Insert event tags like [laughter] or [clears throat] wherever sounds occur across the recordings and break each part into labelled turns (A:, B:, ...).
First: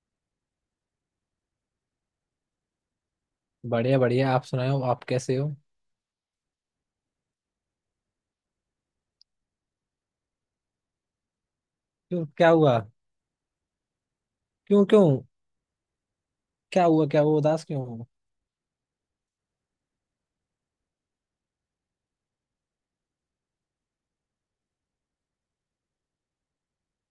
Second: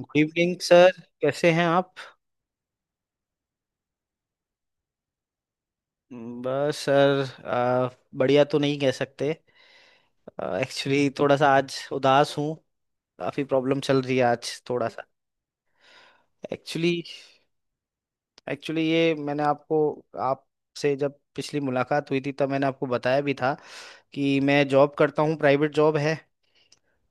A: Good evening sir, कैसे हैं आप।
B: बढ़िया बढ़िया, आप सुनाओ। आप कैसे हो?
A: बस सर बढ़िया तो नहीं कह सकते। एक्चुअली थोड़ा सा आज
B: क्यों?
A: उदास
B: क्या
A: हूँ।
B: हुआ?
A: काफ़ी प्रॉब्लम चल रही है आज
B: क्यों
A: थोड़ा सा।
B: क्यों? क्या
A: एक्चुअली
B: हुआ? क्या हुआ, उदास क्यों हो?
A: एक्चुअली ये मैंने आपको, आपसे जब पिछली मुलाकात हुई थी तब मैंने आपको बताया भी था कि मैं जॉब करता हूँ, प्राइवेट जॉब है।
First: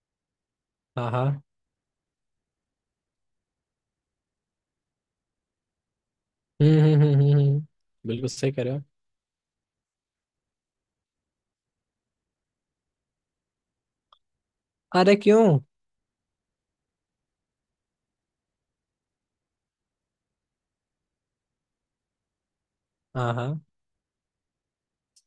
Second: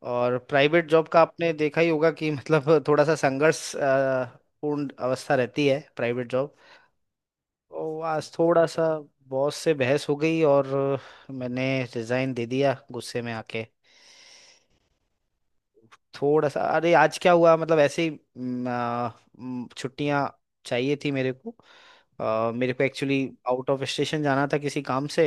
A: और प्राइवेट जॉब
B: हाँ
A: का
B: हाँ।
A: आपने देखा ही होगा कि मतलब थोड़ा सा संघर्ष पूर्ण अवस्था रहती है प्राइवेट जॉब।
B: हम्म हम्म हम्म हम्म हम्म,
A: तो
B: बिल्कुल
A: आज
B: सही कह
A: थोड़ा
B: रहे हो।
A: सा बॉस से बहस हो गई और मैंने रिजाइन दे दिया गुस्से में आके।
B: अरे क्यों?
A: थोड़ा सा अरे आज क्या हुआ, मतलब ऐसे ही छुट्टियां चाहिए थी मेरे को। मेरे को एक्चुअली
B: हाँ हाँ।
A: आउट ऑफ स्टेशन जाना था किसी काम से।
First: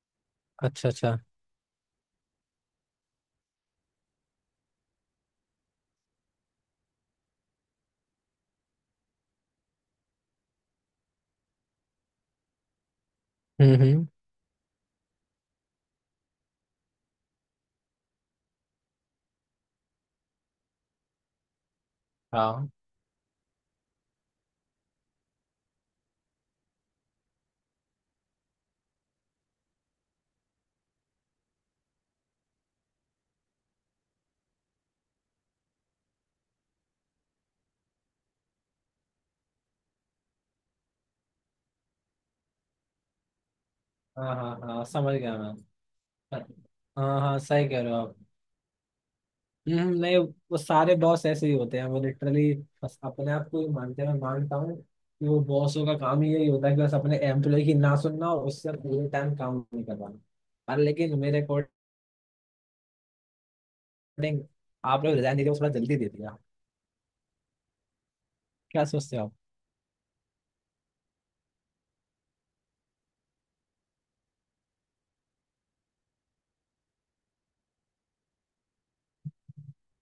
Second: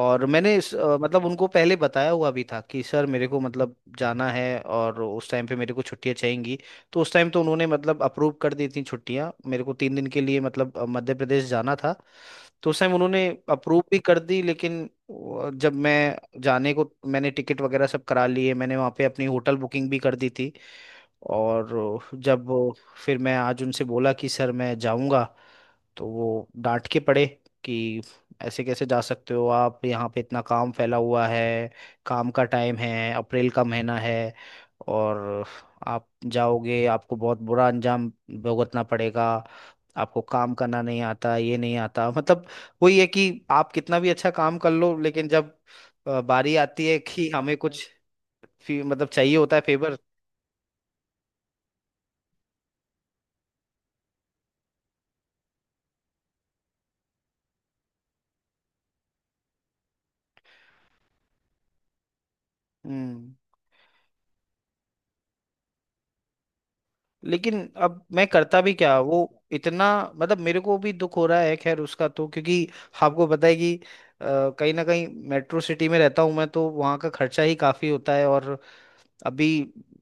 A: और मैंने इस
B: अच्छा अच्छा।
A: मतलब उनको पहले बताया हुआ भी था कि सर मेरे को मतलब जाना है और उस टाइम पे मेरे को छुट्टियां चाहिएंगी। तो उस टाइम तो उन्होंने मतलब अप्रूव कर दी थी छुट्टियां मेरे को, तीन दिन के लिए मतलब मध्य प्रदेश जाना था। तो उस टाइम उन्होंने अप्रूव भी
B: हम्म।
A: कर दी, लेकिन जब मैं जाने को, मैंने टिकट वगैरह सब करा लिए, मैंने वहाँ पे अपनी होटल बुकिंग भी कर दी थी। और जब
B: हाँ
A: फिर मैं आज उनसे बोला कि सर मैं जाऊँगा, तो वो डांट के पड़े कि ऐसे कैसे जा सकते हो आप, यहाँ पे इतना काम फैला हुआ है, काम का टाइम है, अप्रैल का महीना है और आप जाओगे, आपको बहुत बुरा अंजाम भुगतना पड़ेगा, आपको काम करना नहीं आता, ये नहीं आता। [laughs] मतलब वही है कि आप कितना भी अच्छा
B: हाँ हाँ
A: काम कर
B: हाँ,
A: लो
B: समझ
A: लेकिन
B: गया मैं।
A: जब बारी आती है
B: हाँ
A: कि
B: हाँ,
A: हमें
B: सही कह
A: कुछ
B: रहे हो आप।
A: मतलब चाहिए होता है फेवर।
B: नहीं, वो सारे बॉस ऐसे ही होते हैं, वो लिटरली बस अपने आप को ही मानते हैं। मैं मानता हूँ कि वो बॉसों का काम ही यही होता है कि बस अपने एम्प्लॉय की ना सुनना और उससे पूरे टाइम काम नहीं करवाना। पर लेकिन मेरे अकॉर्डिंग,
A: हम्म।
B: रिकॉर्डिंग, आप लोग रिजाइन दे दिया, वो थोड़ा जल्दी दे दिया।
A: लेकिन अब मैं करता भी
B: क्या
A: क्या, वो
B: सोचते हो आप?
A: इतना, मतलब मेरे को भी दुख हो रहा है खैर उसका तो, क्योंकि आपको पता है कि अ, कहीं ना कहीं मेट्रो सिटी में रहता हूँ मैं, तो वहाँ का खर्चा ही काफी होता है और अभी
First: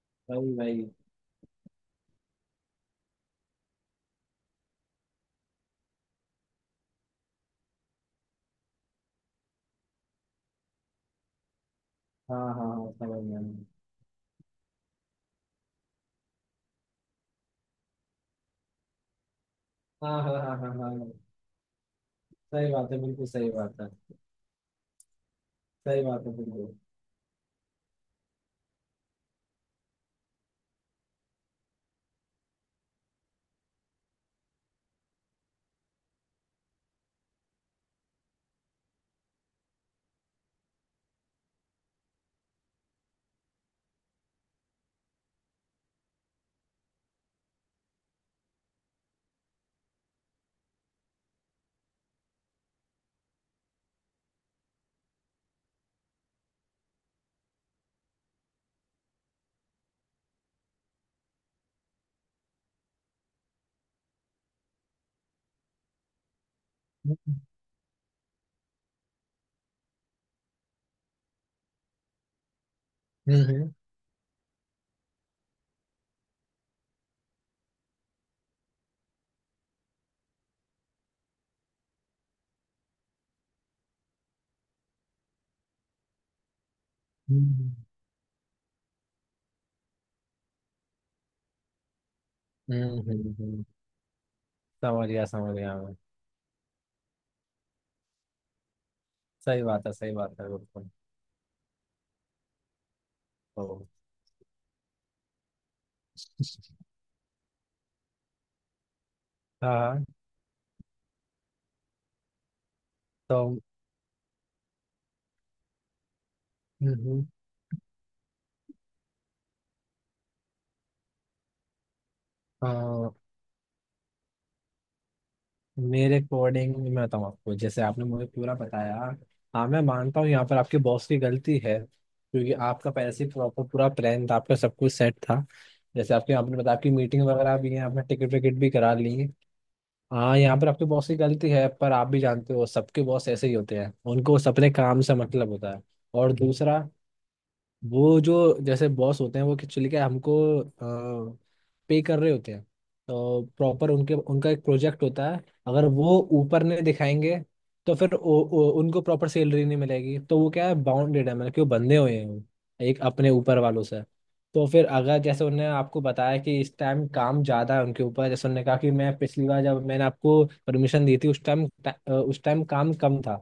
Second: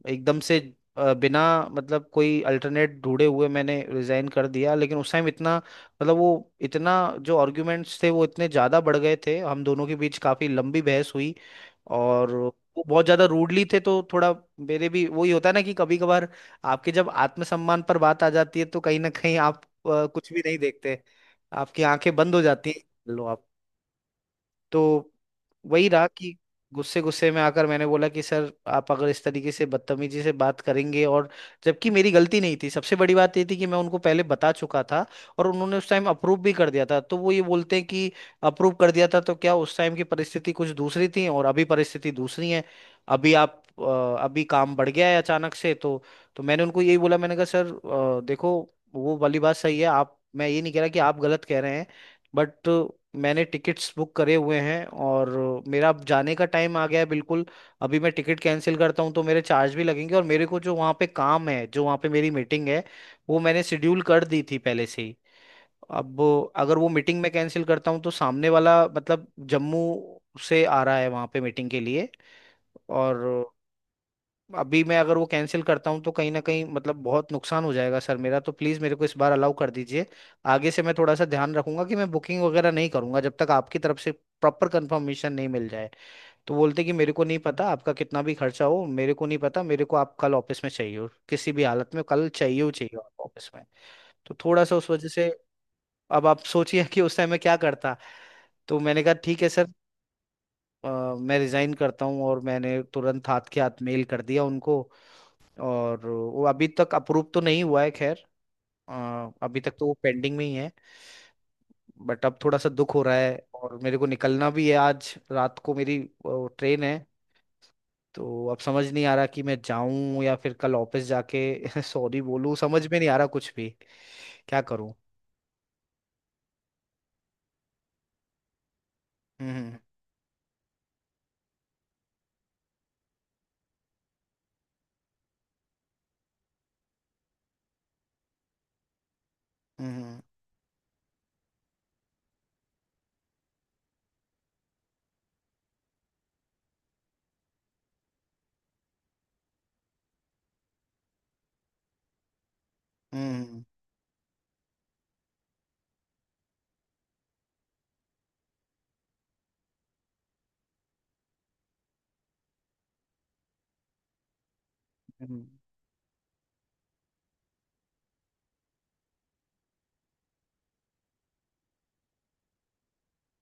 A: एकदम
B: भाई
A: से
B: भाई।
A: बिना मतलब कोई अल्टरनेट ढूंढे हुए मैंने रिजाइन कर दिया। लेकिन उस टाइम इतना, मतलब वो इतना, जो आर्ग्यूमेंट्स थे वो इतने ज़्यादा बढ़ गए थे, हम दोनों के बीच काफ़ी लंबी बहस हुई और
B: हाँ
A: वो
B: हाँ हाँ,
A: बहुत
B: समझ
A: ज़्यादा
B: गया
A: रूडली
B: मैं।
A: थे, तो थोड़ा मेरे भी वही होता है ना कि कभी कभार आपके जब आत्मसम्मान पर बात आ जाती है तो कहीं ना कहीं आप
B: हाँ
A: कुछ
B: हाँ
A: भी नहीं
B: हाँ हाँ हाँ
A: देखते,
B: हाँ,
A: आपकी आंखें बंद हो जाती
B: सही बात है,
A: हैं
B: बिल्कुल
A: लो।
B: सही बात है।
A: तो वही
B: सही
A: रहा
B: बात
A: कि
B: है बिल्कुल।
A: गुस्से गुस्से में आकर मैंने बोला कि सर, आप अगर इस तरीके से बदतमीजी से बात करेंगे, और जबकि मेरी गलती नहीं थी, सबसे बड़ी बात ये थी कि मैं उनको पहले बता चुका था और उन्होंने उस टाइम अप्रूव भी कर दिया था, तो वो ये बोलते हैं कि अप्रूव कर दिया था तो क्या, उस टाइम की परिस्थिति कुछ दूसरी थी और अभी परिस्थिति दूसरी है, अभी आप अभी काम बढ़ गया है अचानक से। तो मैंने उनको यही बोला, मैंने कहा सर देखो, वो वाली बात सही है आप, मैं ये नहीं कह रहा कि आप गलत कह रहे हैं, बट मैंने टिकट्स बुक करे हुए हैं और मेरा अब जाने का टाइम आ गया है बिल्कुल। अभी मैं टिकट कैंसिल करता हूँ तो मेरे चार्ज भी लगेंगे, और मेरे को जो वहाँ पे काम है, जो वहाँ पे मेरी मीटिंग है, वो मैंने शेड्यूल कर दी थी पहले से ही। अब अगर वो मीटिंग मैं कैंसिल करता हूँ तो सामने वाला मतलब जम्मू से आ रहा है वहाँ पे मीटिंग के लिए, और
B: हम्म हम्म
A: अभी मैं अगर वो कैंसिल करता हूँ तो कहीं ना कहीं मतलब बहुत नुकसान हो जाएगा सर मेरा। तो प्लीज़ मेरे को इस बार अलाउ कर दीजिए, आगे से मैं थोड़ा सा ध्यान रखूंगा कि मैं बुकिंग वगैरह नहीं करूंगा जब तक आपकी तरफ से प्रॉपर कंफर्मेशन नहीं मिल जाए। तो बोलते कि मेरे को नहीं पता
B: हम्म,
A: आपका कितना भी खर्चा हो, मेरे को नहीं पता, मेरे को आप कल ऑफिस में चाहिए हो, किसी भी हालत में कल चाहिए हो चाहिए
B: हम्म,
A: हो आप
B: हम्म,
A: ऑफिस में।
B: हम्म,
A: तो थोड़ा सा उस वजह से,
B: समझ गया मैं।
A: अब आप सोचिए कि उस टाइम मैं क्या करता। तो मैंने कहा ठीक है
B: सही
A: सर,
B: बात है, सही बात है
A: अ,
B: बिल्कुल।
A: मैं रिजाइन करता हूँ, और मैंने तुरंत हाथ के हाथ
B: तो
A: मेल कर दिया उनको। और वो अभी तक अप्रूव तो नहीं हुआ है खैर, अभी तक
B: हाँ
A: तो वो
B: हाँ।
A: पेंडिंग में ही है। बट अब थोड़ा सा दुख हो रहा है,
B: तो
A: और मेरे को निकलना भी है, आज रात को मेरी ट्रेन है।
B: हम्म।
A: तो अब समझ नहीं आ रहा कि मैं जाऊं या फिर कल ऑफिस जाके [laughs] सॉरी बोलूं, समझ में नहीं
B: हाँ।
A: आ रहा कुछ भी, क्या करूं।
B: मेरे अकॉर्डिंग मैं बताऊँ आपको, जैसे आपने मुझे पूरा बताया। हाँ,
A: हम्म
B: मैं मानता हूँ यहाँ पर आपकी बॉस की गलती है, क्योंकि आपका पहले से प्रॉपर पूरा प्लान था, आपका सब कुछ सेट था। जैसे आपके आपने बताया, आपकी मीटिंग वगैरह भी है, आपने टिकट विकेट भी करा ली है।
A: हम्म
B: हाँ, यहाँ पर आपके बॉस की गलती है, पर आप भी जानते हो सबके बॉस ऐसे ही होते हैं, उनको सब अपने काम से मतलब होता है। और दूसरा, वो जो जैसे बॉस होते हैं, वो एक्चुअली क्या हमको पे कर रहे होते हैं, तो
A: हम्म
B: प्रॉपर उनके उनका एक प्रोजेक्ट होता है। अगर वो ऊपर नहीं दिखाएंगे, तो फिर ओ, ओ, उनको प्रॉपर सैलरी नहीं मिलेगी, तो वो क्या है, बाउंडेड है, मतलब कि वो बंधे हुए हैं, वो एक अपने ऊपर वालों से। तो फिर अगर जैसे
A: हम्म
B: उन्होंने आपको बताया कि इस टाइम काम ज़्यादा है उनके ऊपर, जैसे उन्होंने कहा कि मैं पिछली बार जब मैंने आपको परमिशन दी थी उस टाइम काम कम था,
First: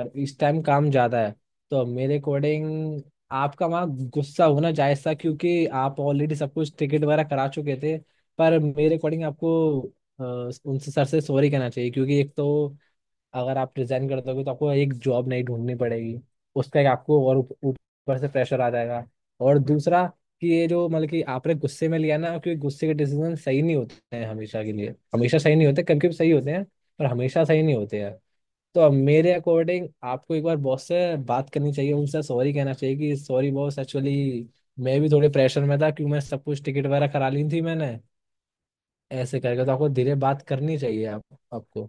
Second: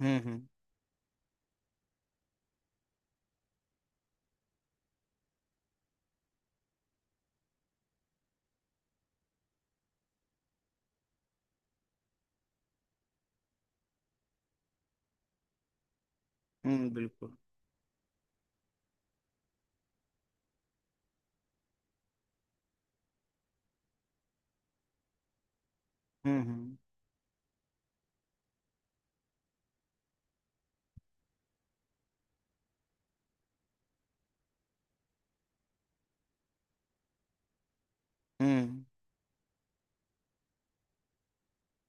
A: हम्म हम्म हम्म,
B: इस
A: हम्म,
B: टाइम काम ज़्यादा है। तो मेरे अकॉर्डिंग आपका वहाँ गुस्सा होना जायज था, क्योंकि आप ऑलरेडी सब कुछ टिकट वगैरह करा चुके थे। पर मेरे अकॉर्डिंग आपको अ, उनसे, सर से, सॉरी कहना चाहिए, क्योंकि एक तो अगर आप रिजाइन कर दोगे तो आपको एक जॉब नहीं ढूंढनी पड़ेगी, उसका एक आपको,
A: बिल्कुल।
B: और ऊपर से प्रेशर आ जाएगा। और दूसरा कि ये जो मतलब कि आपने गुस्से में लिया ना, क्योंकि गुस्से के डिसीजन सही नहीं होते हैं हमेशा के लिए, हमेशा सही नहीं होते, कभी कभी सही
A: हम्म
B: होते हैं,
A: हम्म
B: पर हमेशा सही नहीं होते हैं। तो अब मेरे अकॉर्डिंग आपको एक बार बॉस से बात करनी चाहिए, उनसे सॉरी कहना चाहिए कि सॉरी बॉस, एक्चुअली मैं भी थोड़े प्रेशर में था, क्योंकि मैं सब कुछ टिकट वगैरह करा ली थी मैंने।
A: हम्म
B: ऐसे करके तो आपको धीरे बात करनी चाहिए आप आपको।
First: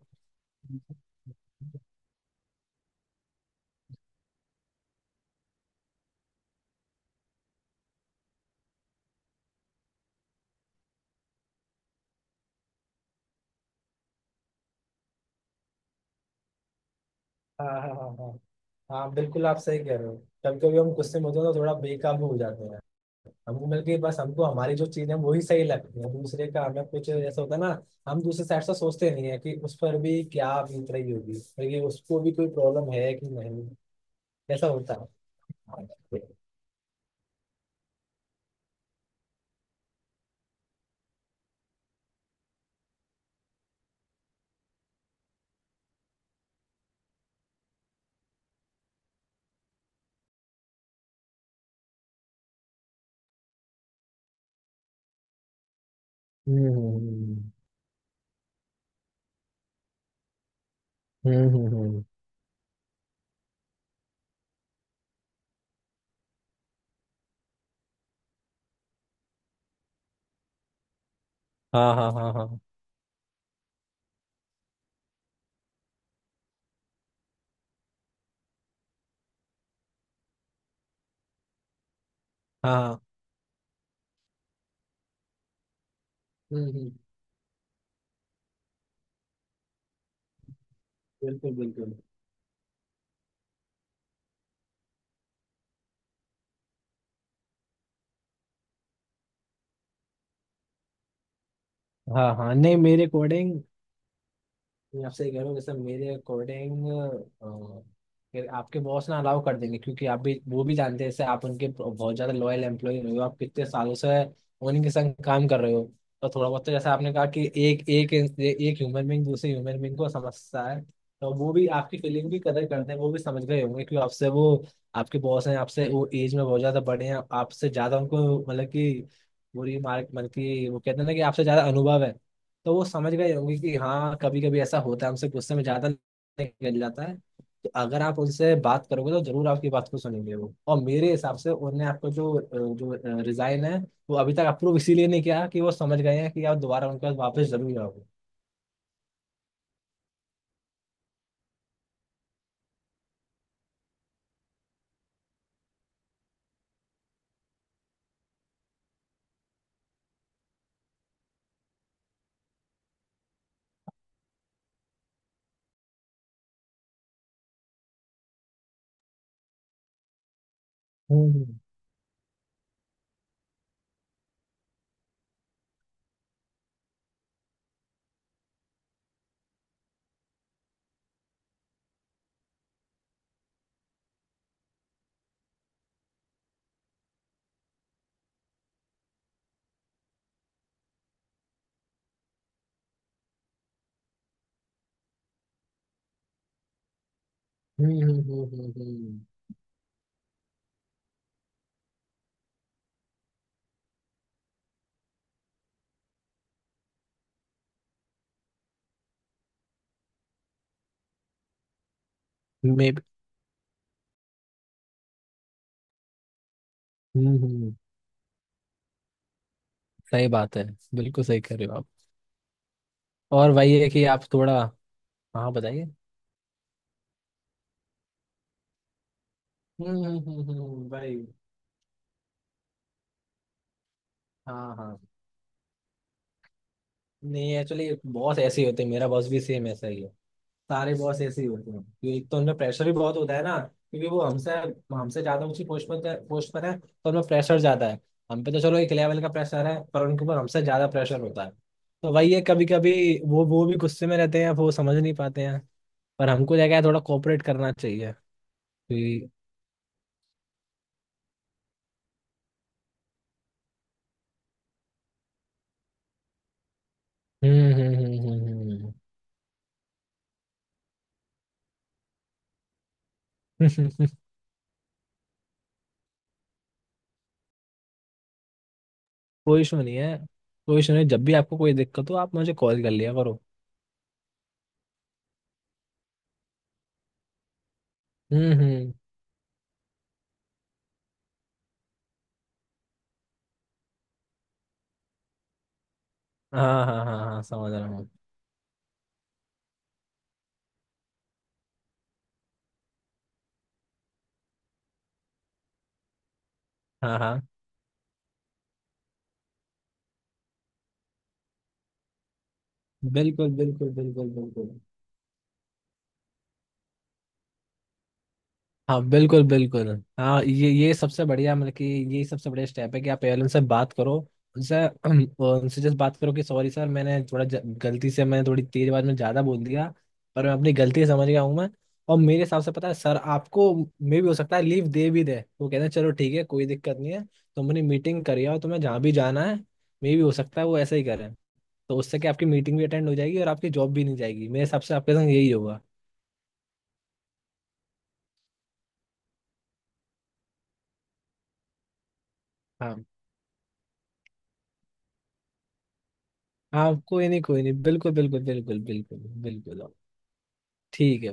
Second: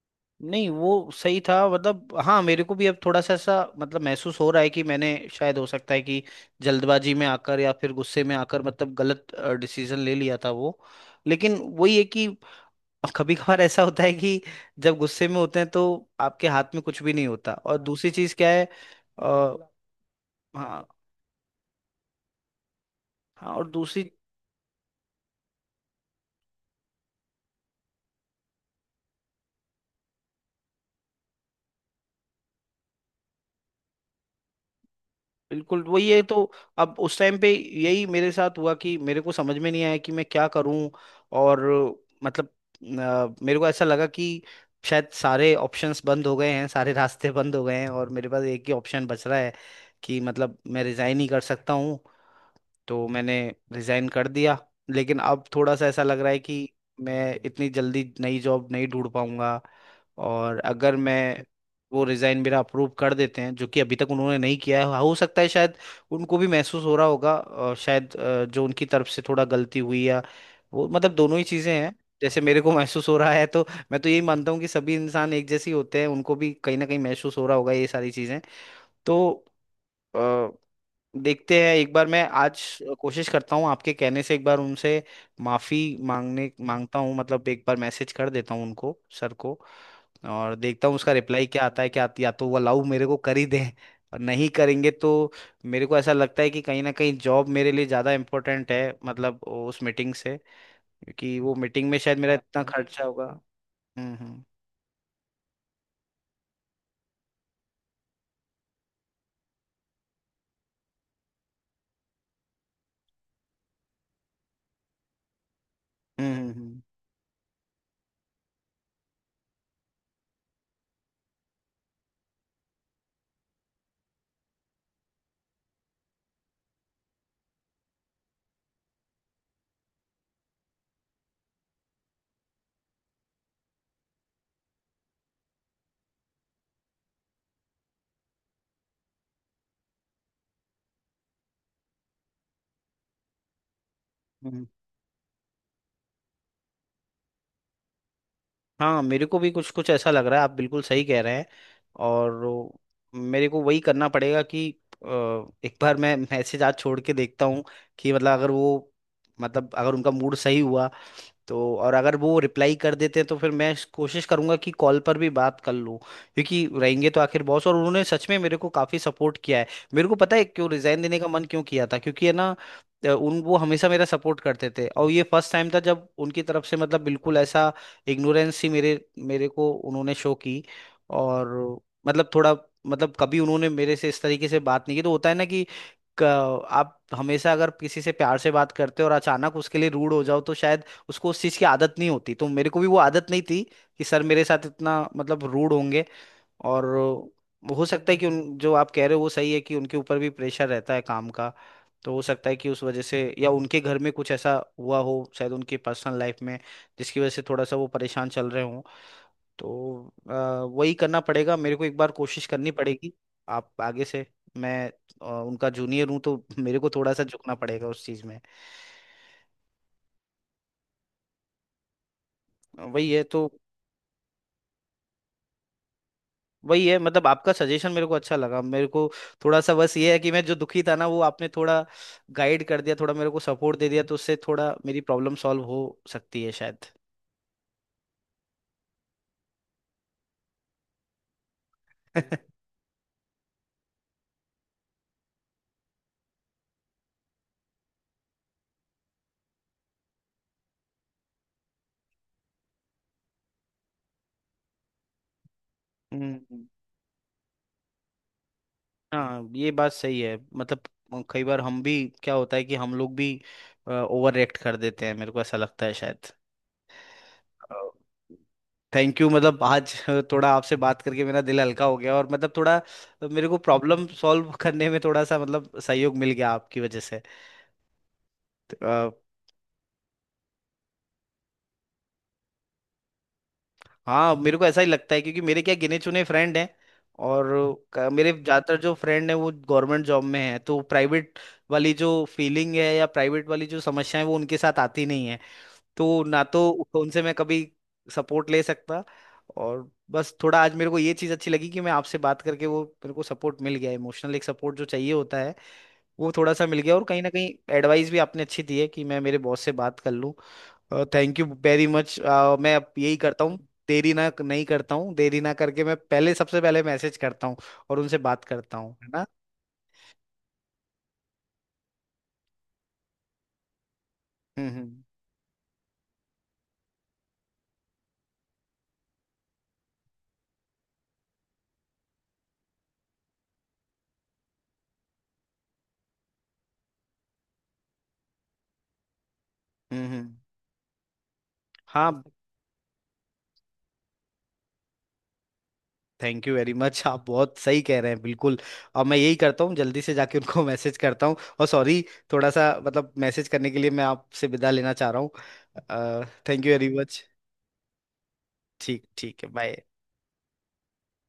A: नहीं वो सही था, मतलब हाँ मेरे को भी अब थोड़ा सा ऐसा मतलब महसूस हो रहा है कि मैंने शायद, हो सकता है कि जल्दबाजी में आकर या फिर गुस्से में आकर मतलब गलत डिसीजन ले लिया था वो। लेकिन वही है कि [laughs] कभी कभार ऐसा होता है कि जब गुस्से में होते हैं तो आपके हाथ में कुछ भी नहीं होता,
B: हाँ
A: और
B: हाँ हाँ
A: दूसरी
B: हाँ
A: चीज क्या है,
B: हाँ, बिल्कुल
A: आ,
B: आप सही कह रहे हो। कभी कभी
A: हाँ।
B: हम गुस्से में होते हैं तो थोड़ा बेकाबू हो जाते हैं।
A: हाँ
B: हमको
A: और
B: मिलके
A: दूसरी,
B: बस, हमको हमारी जो चीज़ है वही सही लगती है, दूसरे का हमें कुछ, ऐसा होता है ना। हम दूसरे साइड से सोचते नहीं है कि उस पर भी क्या बीत रही होगी, और ये उसको भी कोई प्रॉब्लम है कि नहीं, कैसा उड़ता है।
A: बिल्कुल वही है। तो अब उस टाइम पे यही मेरे साथ हुआ कि मेरे को समझ में नहीं आया कि मैं क्या करूं और मतलब मेरे को ऐसा लगा कि शायद सारे ऑप्शंस बंद हो गए हैं, सारे [laughs] रास्ते बंद हो गए हैं और मेरे पास एक ही ऑप्शन बच रहा है कि मतलब मैं रिजाइन ही कर सकता हूँ। तो मैंने रिजाइन कर दिया। लेकिन अब थोड़ा सा ऐसा लग रहा है
B: हम्म
A: कि मैं
B: हम्म
A: इतनी जल्दी नई जॉब नहीं ढूंढ पाऊंगा, और अगर मैं
B: हम्म।
A: वो रिजाइन मेरा अप्रूव कर देते हैं, जो कि अभी तक उन्होंने नहीं किया है, हो सकता है शायद उनको भी महसूस हो रहा होगा, और शायद जो उनकी तरफ से थोड़ा गलती हुई या वो, मतलब दोनों ही चीजें
B: हाँ
A: हैं
B: हाँ हाँ
A: जैसे
B: हाँ
A: मेरे को [laughs] महसूस हो रहा है। तो मैं तो यही मानता हूँ कि सभी इंसान एक जैसे ही होते हैं, उनको भी कहीं ना कहीं महसूस हो रहा होगा ये सारी चीजें। तो देखते हैं, एक बार मैं आज
B: हाँ।
A: कोशिश करता हूँ आपके कहने से, एक बार उनसे माफी मांगने
B: हम्म।
A: मांगता हूँ, मतलब एक बार मैसेज कर देता हूँ उनको सर को, और देखता हूँ उसका रिप्लाई
B: बिल्कुल
A: क्या आता है,
B: बिल्कुल।
A: या तो वो अलाउ मेरे को कर ही दें, और नहीं करेंगे तो मेरे को ऐसा लगता है कि कहीं ना कहीं जॉब मेरे लिए ज़्यादा इम्पोर्टेंट है मतलब उस मीटिंग से, क्योंकि वो मीटिंग में शायद
B: हाँ
A: मेरा
B: हाँ,
A: इतना
B: नहीं, मेरे
A: खर्चा होगा।
B: अकॉर्डिंग,
A: हम्म हम्म
B: मैं आपसे ये कह रहा हूँ, जैसे मेरे अकॉर्डिंग फिर आपके बॉस ना अलाउ कर देंगे, क्योंकि आप भी, वो भी जानते हैं, जैसे आप उनके बहुत ज्यादा लॉयल एम्प्लॉय रहे हो, आप कितने सालों से उन्हीं के संग काम कर रहे हो। तो
A: हम्म
B: थोड़ा
A: हम्म
B: बहुत तो,
A: हम्म,
B: जैसे आपने कहा कि एक एक एक ह्यूमन बींग दूसरे ह्यूमन बींग को समझता है, तो वो भी आपकी फीलिंग भी कदर करते हैं, वो भी समझ गए होंगे, क्योंकि आपसे वो आपके बॉस हैं, आपसे वो एज में बहुत ज्यादा बड़े हैं, आपसे ज्यादा उनको मतलब कि बुरी मार्क, मतलब कि वो कहते हैं ना कि आपसे ज्यादा अनुभव है। तो वो समझ गए होंगे कि हाँ, कभी कभी ऐसा होता है, हमसे गुस्से में ज्यादा निकल जाता है। तो अगर आप उनसे बात करोगे तो जरूर आपकी बात को सुनेंगे वो, और मेरे हिसाब से उन्होंने आपको जो रिजाइन है, वो अभी तक
A: हम्म।
B: अप्रूव इसीलिए नहीं किया कि वो समझ गए हैं कि आप दोबारा उनके पास वापस जरूर आओगे।
A: हाँ मेरे को भी कुछ कुछ ऐसा लग रहा है, आप बिल्कुल सही कह रहे हैं। और मेरे को वही करना पड़ेगा कि अ, एक बार मैं [laughs] मैसेज आज छोड़ के देखता हूँ कि मतलब अगर वो, मतलब अगर उनका मूड सही हुआ, तो और अगर वो रिप्लाई कर देते हैं तो फिर कोशिश करूंगा कि कॉल पर भी बात कर लूं, क्योंकि रहेंगे तो आखिर बॉस, और उन्होंने सच में मेरे को काफी सपोर्ट किया है। मेरे को पता है क्यों रिजाइन देने का
B: हम्म
A: मन क्यों किया था, क्योंकि है ना उन वो हमेशा मेरा सपोर्ट करते थे, और ये फर्स्ट टाइम था जब उनकी तरफ से मतलब बिल्कुल ऐसा इग्नोरेंस ही मेरे मेरे को उन्होंने शो की। और मतलब थोड़ा, मतलब कभी उन्होंने मेरे से इस तरीके से बात नहीं की, तो होता है ना कि क- आप हमेशा अगर किसी से प्यार से बात करते हो और अचानक उसके लिए रूड हो जाओ तो शायद उसको उस चीज़ की आदत नहीं होती, तो मेरे को भी वो आदत नहीं थी कि सर मेरे साथ इतना मतलब रूड होंगे। और हो
B: हम्म
A: सकता है कि उन जो आप कह रहे
B: हम्म
A: हो वो सही है कि उनके ऊपर भी प्रेशर रहता है काम का, तो हो सकता है कि उस वजह से या उनके घर में कुछ ऐसा हुआ हो शायद, उनकी पर्सनल लाइफ में, जिसकी वजह से थोड़ा सा वो परेशान चल रहे। तो वही करना पड़ेगा मेरे को, एक बार कोशिश करनी
B: मे
A: पड़ेगी। आप आगे से, मैं उनका जूनियर हूँ तो मेरे को थोड़ा सा
B: हम्म
A: झुकना
B: हम्म,
A: पड़ेगा उस चीज़ में।
B: सही बात है, बिल्कुल सही कर रहे हो आप।
A: वही है
B: और
A: तो,
B: वही है कि आप थोड़ा, हाँ बताइए।
A: वही है मतलब आपका सजेशन मेरे को अच्छा लगा। मेरे को थोड़ा सा बस ये है कि मैं जो दुखी था ना
B: भाई।
A: वो आपने थोड़ा गाइड कर दिया, थोड़ा मेरे को सपोर्ट दे दिया, तो उससे
B: हाँ
A: थोड़ा
B: हाँ,
A: मेरी प्रॉब्लम सॉल्व हो सकती है शायद।
B: नहीं एक्चुअली बॉस ऐसे ही होते हैं, मेरा बॉस भी सेम ऐसा ही है। सारे बॉस ऐसे ही होते हैं कि एक तो उनमें
A: [laughs]
B: प्रेशर भी बहुत होता है ना, क्योंकि वो हमसे हमसे ज्यादा ऊंची पोस्ट पर है, तो उनमें प्रेशर ज्यादा है। हम पे तो चलो एक लेवल का प्रेशर है, पर उनके ऊपर हमसे ज्यादा प्रेशर होता है। तो वही है, कभी कभी वो भी गुस्से में रहते हैं, वो समझ नहीं पाते हैं। पर हमको
A: हम्म।
B: जगह थोड़ा कोऑपरेट करना चाहिए, कि-
A: हाँ ये बात सही है, मतलब कई बार हम भी, क्या होता है कि हम लोग भी ओवर रिएक्ट कर देते हैं, मेरे को ऐसा लगता है शायद।
B: हम्म हम्म हम्म हम्म हम्म।
A: थैंक यू, मतलब आज थोड़ा आपसे बात करके मेरा दिल हल्का हो गया, और मतलब थोड़ा मेरे को
B: हम्म।
A: प्रॉब्लम
B: [laughs]
A: सॉल्व करने में थोड़ा सा मतलब सहयोग मिल गया आपकी वजह से। तो,
B: कोई इशू नहीं है, कोई इशू नहीं, जब भी आपको कोई दिक्कत हो आप मुझे कॉल कर लिया करो।
A: हाँ मेरे को ऐसा ही लगता है, क्योंकि मेरे क्या गिने चुने फ्रेंड हैं, और मेरे ज़्यादातर
B: हम्म।
A: जो फ्रेंड हैं वो गवर्नमेंट जॉब में हैं, तो प्राइवेट वाली जो फीलिंग है या प्राइवेट वाली जो समस्या है वो उनके साथ आती नहीं है। तो ना तो
B: हाँ हाँ हाँ
A: उनसे मैं
B: हाँ,
A: कभी
B: समझ रहा हूँ।
A: सपोर्ट ले सकता। और बस थोड़ा आज मेरे को ये चीज़ अच्छी लगी कि मैं आपसे बात करके वो मेरे को सपोर्ट मिल गया, इमोशनल एक सपोर्ट जो चाहिए होता है वो थोड़ा सा मिल गया, और
B: हाँ
A: कहीं ना
B: हाँ,
A: कहीं एडवाइस भी आपने अच्छी दी है कि मैं मेरे बॉस से बात कर लूँ। Thank you very much. मैं अब यही करता
B: बिल्कुल
A: हूँ,
B: बिल्कुल
A: देरी
B: बिल्कुल
A: ना
B: बिल्कुल।
A: नहीं करता हूँ, देरी ना करके मैं पहले, सबसे पहले मैसेज करता हूँ और उनसे बात करता हूँ,
B: हाँ
A: है ना।
B: बिल्कुल बिल्कुल। हाँ, ये सबसे बढ़िया, मतलब कि ये सबसे बढ़िया स्टेप है कि आप पेरेंट्स से बात करो,
A: हम्म
B: उनसे
A: हम्म
B: [clears throat] उनसे जस्ट बात करो कि सॉरी सर, मैंने थोड़ा गलती से मैंने थोड़ी तेज आवाज में ज़्यादा बोल दिया, पर मैं अपनी गलती समझ गया हूँ मैं। और मेरे हिसाब से, पता है सर आपको, मे भी हो सकता है लीव दे भी दे, वो कहते हैं चलो ठीक है कोई दिक्कत नहीं है, तुम अपनी मीटिंग कर आओ, तुम्हें जहाँ भी जाना है।
A: हम्म
B: मे भी हो
A: हम्म।
B: सकता है वो ऐसा ही करें। तो
A: हाँ
B: उससे क्या, आपकी मीटिंग भी अटेंड हो जाएगी और आपकी जॉब भी नहीं जाएगी, मेरे हिसाब से आपके संग यही होगा।
A: थैंक यू वेरी मच, आप बहुत सही कह रहे हैं बिल्कुल। और मैं यही करता हूँ, जल्दी से जाके उनको [laughs] मैसेज करता हूँ। और सॉरी, थोड़ा सा
B: हाँ।
A: मतलब मैसेज करने के लिए मैं आपसे विदा लेना चाह रहा हूँ, थैंक यू वेरी
B: हाँ, कोई
A: मच।
B: नहीं कोई नहीं, बिल्कुल बिल्कुल बिल्कुल
A: ठीक
B: बिल्कुल
A: ठीक है,
B: बिल्कुल।
A: बाय।
B: ठीक।